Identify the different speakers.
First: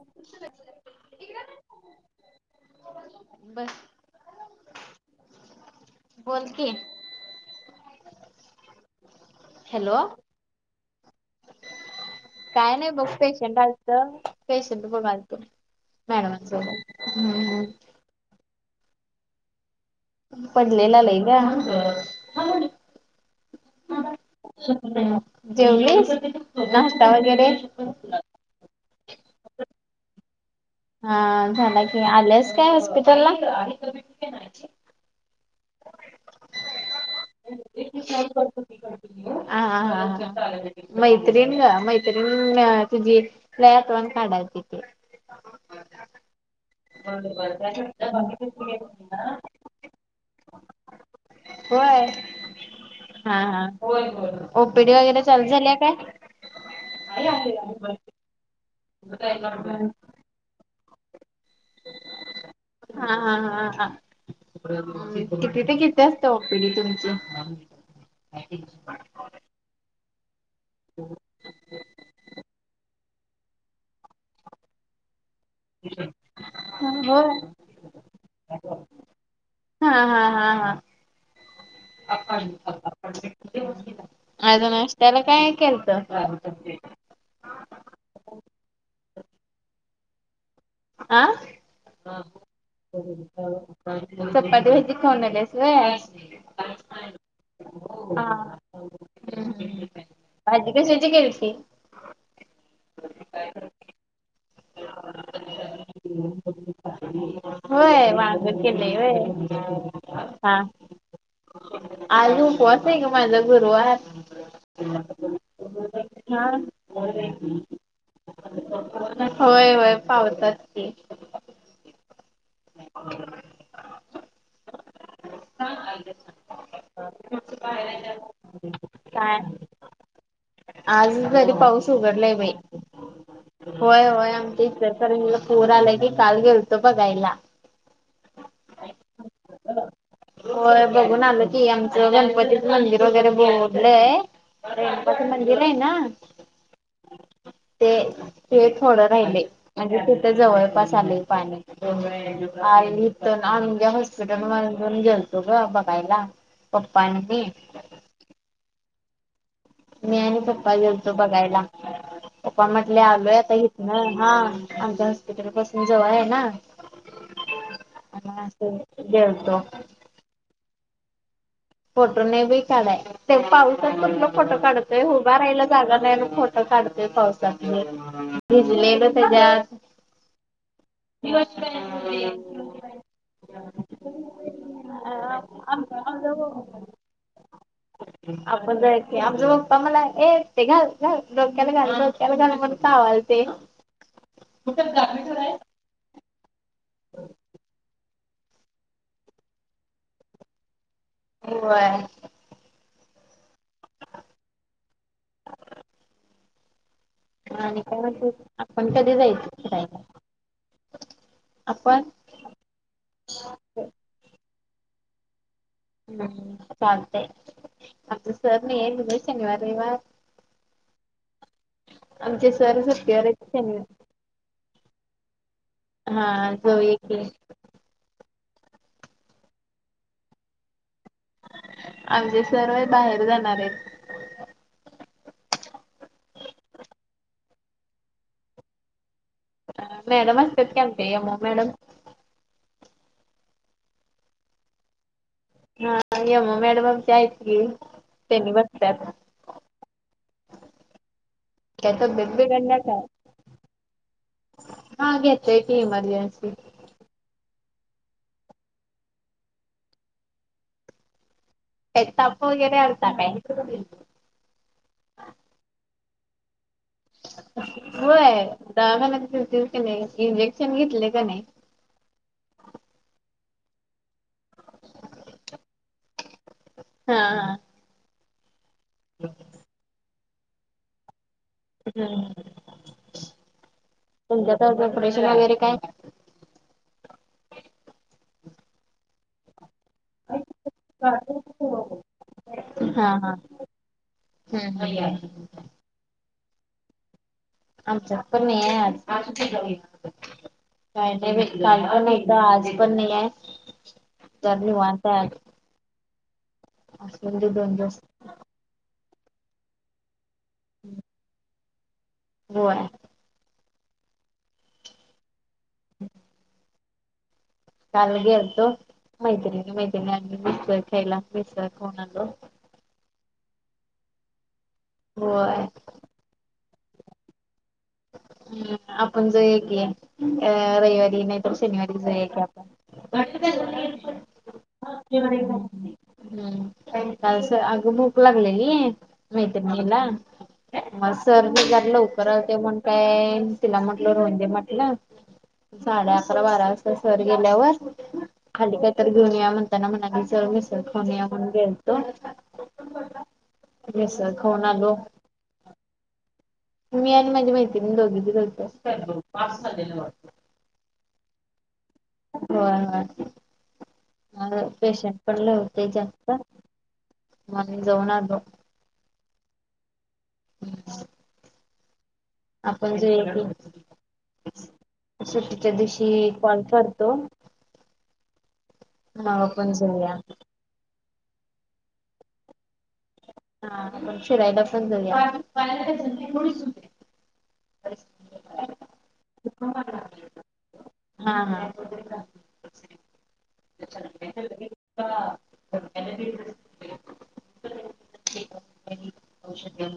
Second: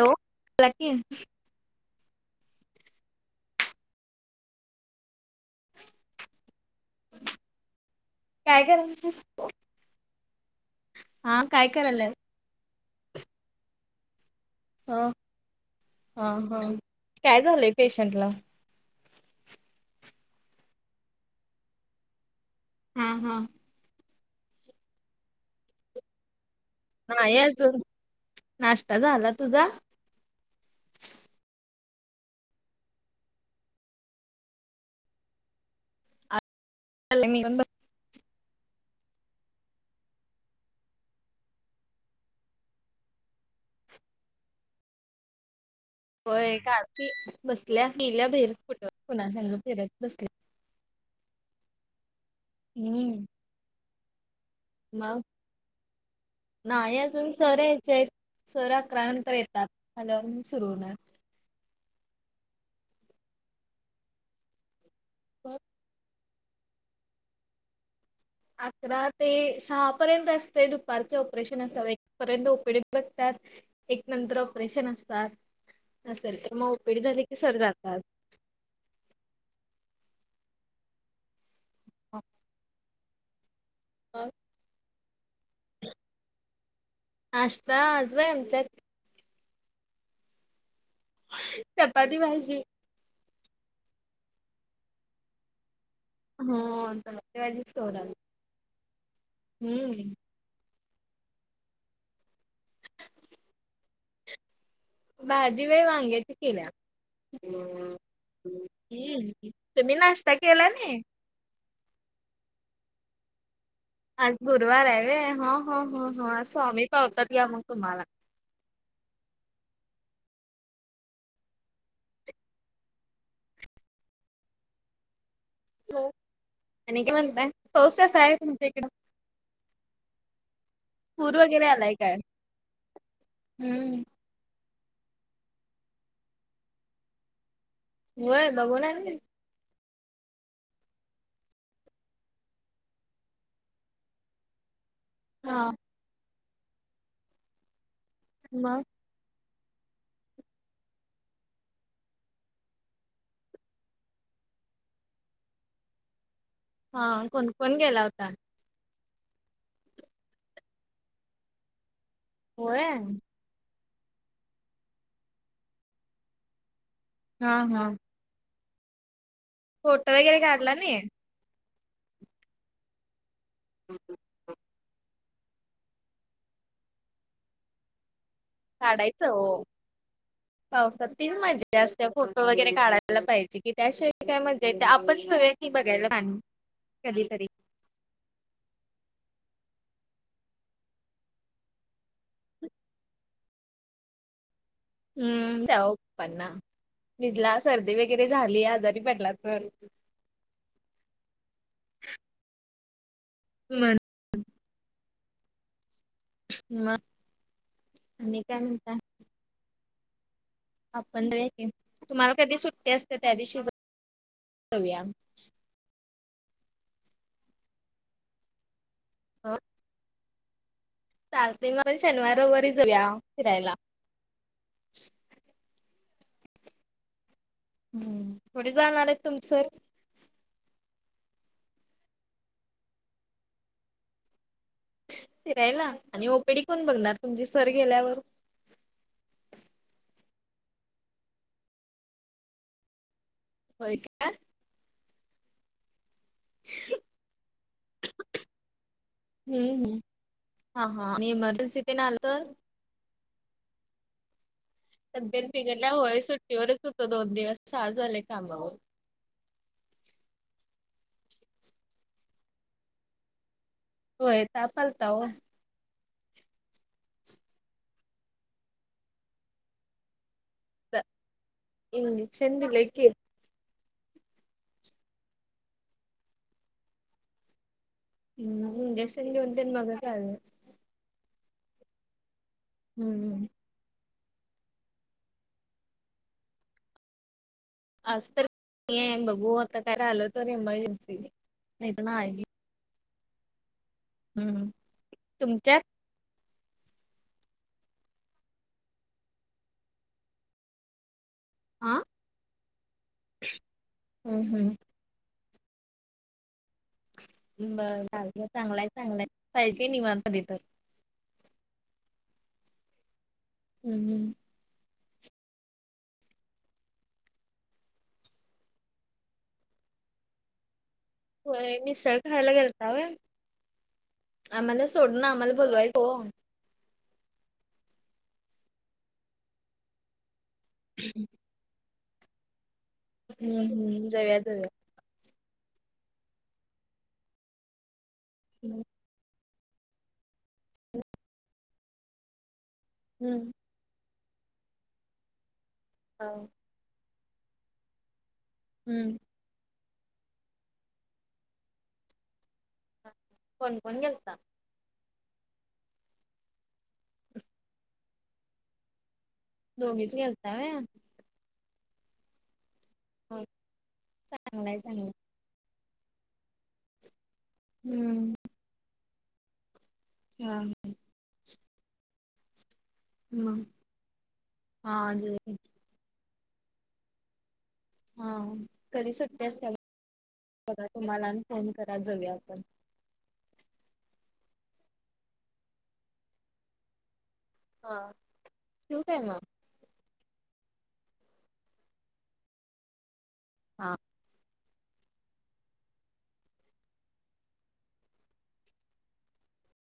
Speaker 1: Hello बोला की
Speaker 2: बर... बोल की
Speaker 1: काय करालती
Speaker 2: हॅलो...
Speaker 1: हा... काय कराल्यास
Speaker 2: काय नाही बघ पेशंट आलत पेशंट
Speaker 1: हा
Speaker 2: बघालतो मॅडमनसोबत
Speaker 1: म्हटलं-'
Speaker 2: पडलेला
Speaker 1: हा हा
Speaker 2: जेवलीस नाश्ता
Speaker 1: नाही
Speaker 2: वगैरे
Speaker 1: अजून... नाश्ता झाला. तुझा
Speaker 2: हा झाला की आलेस काय हॉस्पिटलला
Speaker 1: मीून ब
Speaker 2: ह ह ह--ा मैत्रीण ग मैत्रीण तुझी रयातवाण काढा तिथे
Speaker 1: [inaudible] होय का की बसल्या गेल्या बहिर कुठं कुणा सांग फिरत बसले
Speaker 2: होय
Speaker 1: हम्म
Speaker 2: ह ह ओपीडी
Speaker 1: मग
Speaker 2: वगैरे चालू झाली काय
Speaker 1: नाही अजून सर यायचे आहेत सर अकरा
Speaker 2: हा
Speaker 1: नंतर येतात सुरू होणार
Speaker 2: हा हा हा हा
Speaker 1: मग
Speaker 2: किती ते किती ओपीडी तुमची
Speaker 1: अकरात ते सहापर्यंत असते दुपारचे ऑपरेशन असतात एक पर्यंत ओपीडीत बगतात एक नंतर ऑपरेशन असतात नर तर मग ओपीडी झाली की सर जातात
Speaker 2: हा हा हा हा ह ह [unintelligible]
Speaker 1: ह
Speaker 2: आज नाश्ताला काय केलंत
Speaker 1: नाश्ता आज व्हय आमच्या चपाती भाजी
Speaker 2: चपती भाजी खाऊन आल्यास होय
Speaker 1: हो [unintelligible] खाऊन आलोय
Speaker 2: ह् भाजी कशाची केलती
Speaker 1: भाजी व्हय वांग्यायची केल्या
Speaker 2: होय वांग केलय
Speaker 1: हम्म
Speaker 2: व्हय
Speaker 1: तुम्ही नाश्ता
Speaker 2: हा
Speaker 1: केला नाही
Speaker 2: आज उपवास आहे ग माझा गुरवार
Speaker 1: आज गुरुवार आहे वे हो हो हो हो स्वामी पावतात घ्या मग तुम्हाला
Speaker 2: अ [unintelligible] होय होय पावतात की [unintelligible]
Speaker 1: हो आणि काय म्हणताय पाऊस कसाय तुमच्या हिकडं
Speaker 2: काय आज
Speaker 1: पूर
Speaker 2: तरी
Speaker 1: वगैरे
Speaker 2: पाऊस
Speaker 1: आलाय काय?
Speaker 2: उघडलाय बाई
Speaker 1: हम्म
Speaker 2: होय होय आमच्या इचलकरंजी ला पूर आला की काल गेलतो बघायला
Speaker 1: होय बघून आलीस
Speaker 2: होय बघून आलो की आमचं गणपतीचं मंदिर वगैरे बोडलंय रेणुकाचं मंदिर
Speaker 1: हा
Speaker 2: आहे ना ते ते
Speaker 1: मग
Speaker 2: थोडं राहिलय म्हणजे तिथे जवळपास आलय पाणी हाय इथ तर हॉस्पिटल मधून गेलतो ग बघायला पप्पा
Speaker 1: हा
Speaker 2: आणि मी
Speaker 1: कोण कोण गेला होता
Speaker 2: मी आणि पप्पा घेेततो बघायला पप्पा
Speaker 1: होय
Speaker 2: म्हटले आलोय आता नाही हा आमच्या हॉस्पिटल पासून जवळ आहे ना
Speaker 1: हा हा
Speaker 2: आणि असं गेलतो
Speaker 1: फोट वगैरे काढला नाही
Speaker 2: फोटो ने बी काढाय ते पाऊसात कुठलं फोटो काढत ते उभा राहिला जागा नाही मग फोटं काढतेय पावसात म
Speaker 1: काढायचं
Speaker 2: बसज
Speaker 1: ओ
Speaker 2: [unintelligible]
Speaker 1: [inaudible] पावसात तीच मज्जा जास्त फोटो वगैरे काढायला पाहिजे की त्याशिय काय मज्जा येत आपण सगळे
Speaker 2: आमचा म्हणजे बरोबर [unintelligible]
Speaker 1: कधीतरी
Speaker 2: आपण जायच कि आमच पप्पा मला ए ते घाल घाल डोक्याला घाल घाल म्हणून कावालते
Speaker 1: हम् त्या पण् ना भिजला सर्दी वगैरे झाली आजारी पडला तर
Speaker 2: होय.
Speaker 1: सुमन
Speaker 2: [unintelligible] [inaudible]
Speaker 1: म
Speaker 2: मग आणि काय म्हणतेस, आपण कधी जायच फिरायला?
Speaker 1: आपण जाऊया कि,
Speaker 2: आपण
Speaker 1: तुम्हाला कधी सुट्टी असत्या, त्या दिवशी जाऊया.
Speaker 2: हम्म! चालतय, आमच सर नाहीयेत बघुया
Speaker 1: हो
Speaker 2: शनिवार रविवार
Speaker 1: चालते मग आपण शनिवार
Speaker 2: आमचे
Speaker 1: रविवारी
Speaker 2: सर
Speaker 1: जाऊया
Speaker 2: सुट्टी‌वर आहेत,
Speaker 1: फिरायला
Speaker 2: शनिवारी हा, जाऊया की
Speaker 1: हम्म, कुठे जाणार आहेत तुमच सर?
Speaker 2: आमचे सर होय, बाहेर जाणार आहेत
Speaker 1: फिरायला? आणि ओपीडी कोण बघणार? तुमचे सर गेल्यावर
Speaker 2: अ मॅडम असत्यात की आमच्या, एम ओ मॅडम.
Speaker 1: होय काय?
Speaker 2: हा, एम. ओ. मॅडम आमच्या आहेत की, त्यांनी बसत्यात.
Speaker 1: हम्म हम्म हा हा आणि इमर्जन्सी
Speaker 2: काय
Speaker 1: तेन आलं
Speaker 2: तब्येत
Speaker 1: तर
Speaker 2: बिघडल्या काय? हा
Speaker 1: तब्येत
Speaker 2: घेतोय की
Speaker 1: बिघडल्या, होय
Speaker 2: इमर्जन्सी
Speaker 1: सुट्टीवरच होतो दोन दिवस, आज आलोय कामावर.
Speaker 2: काय ताप वगैरे आलता काय?
Speaker 1: होय, ताप आलता ओ
Speaker 2: होय, दवाखान्यात गेलतीस का नाही? इंजेक्शन घेतलय का नाही?
Speaker 1: इंजीक्शन दिलंय की.
Speaker 2: हा हा.
Speaker 1: हम्म्! इंजेक्शन घेऊन तेन मगच आलोय.
Speaker 2: हम्म.
Speaker 1: हम्म!
Speaker 2: तुमच्यात आज ऑपरेशन वगैरे काय?
Speaker 1: आज तर [inaudible] बघू आता काय आलो तर एमर्जन्सी, नाहीतर नाही.
Speaker 2: हा हा.
Speaker 1: हम्म,
Speaker 2: हम्म
Speaker 1: तुमच्यात?
Speaker 2: आमच्यात पण नई हाय आज काही नाही
Speaker 1: हा
Speaker 2: बाई, काल पण नाही, आज पण नाही हाय,
Speaker 1: हम्म
Speaker 2: सर निवांत हाय आज. असं म्हणजे दोन दिवस
Speaker 1: बरं, चालतय, चांगलाय चांगलाय, पाहिजे निवांत कधीतर.
Speaker 2: [unintelligible] [inaudible] होय.
Speaker 1: हम्म!
Speaker 2: [unintelligible] [inaudible] काल गेलतो, मैत्रिणी-मैत्रिणी, आम्ही मिसळ खायला. मिसळ
Speaker 1: होय,
Speaker 2: खाऊन
Speaker 1: मिसळ
Speaker 2: आलो
Speaker 1: खायला गेलता होय? आम्हाला सोडून आम्हाला
Speaker 2: होय
Speaker 1: बोलवायचं हो
Speaker 2: हम्, आपण जाऊया की, अ रविवारी नाहीतर शनिवारी जाऊया की, आपण का
Speaker 1: हम्म हम्म जाऊया जाऊया
Speaker 2: [unintelligible] [inaudible] हम, अगं भूक लागलेली मैत्रिणीला, आणि सर बी जरा लवकर आलते, म्हणून काय
Speaker 1: हम्म
Speaker 2: तिला म्हटल राहुदे म्हटलं, साडे अकरा बारा वाजता सर गेल्यावर खाली काय तर
Speaker 1: हम्म
Speaker 2: घेऊन येऊया म्हण म्हणताना म्हणाली चल मिसळ खाऊन येऊया म्हणून गेलतो,
Speaker 1: कोण कोण
Speaker 2: मिसळ
Speaker 1: गेलता?
Speaker 2: खाऊन मग आलो मी आणि माझी मैत्रीणी दोघीच गेलतो.
Speaker 1: दोघीच गेलता होय?
Speaker 2: होय होय,
Speaker 1: हो
Speaker 2: मग
Speaker 1: चांगलाय चांगलाय
Speaker 2: पेशंट पड लवते जास्त म जाऊन
Speaker 1: हम्म
Speaker 2: आलो
Speaker 1: हा ह
Speaker 2: आपण जे आहे
Speaker 1: मग हा
Speaker 2: क
Speaker 1: अजून
Speaker 2: सुट्टीच्या दिवशी कॉल करतो
Speaker 1: हा कधी
Speaker 2: मग
Speaker 1: सुट्टते अस
Speaker 2: आपण जाऊया
Speaker 1: त्याला बघा तुम्हाला फोन करा जाऊया आपण
Speaker 2: हा शिरायला पण झाली
Speaker 1: हा शू केय म
Speaker 2: हा ह
Speaker 1: हा
Speaker 2: लट [unintelligible] औषध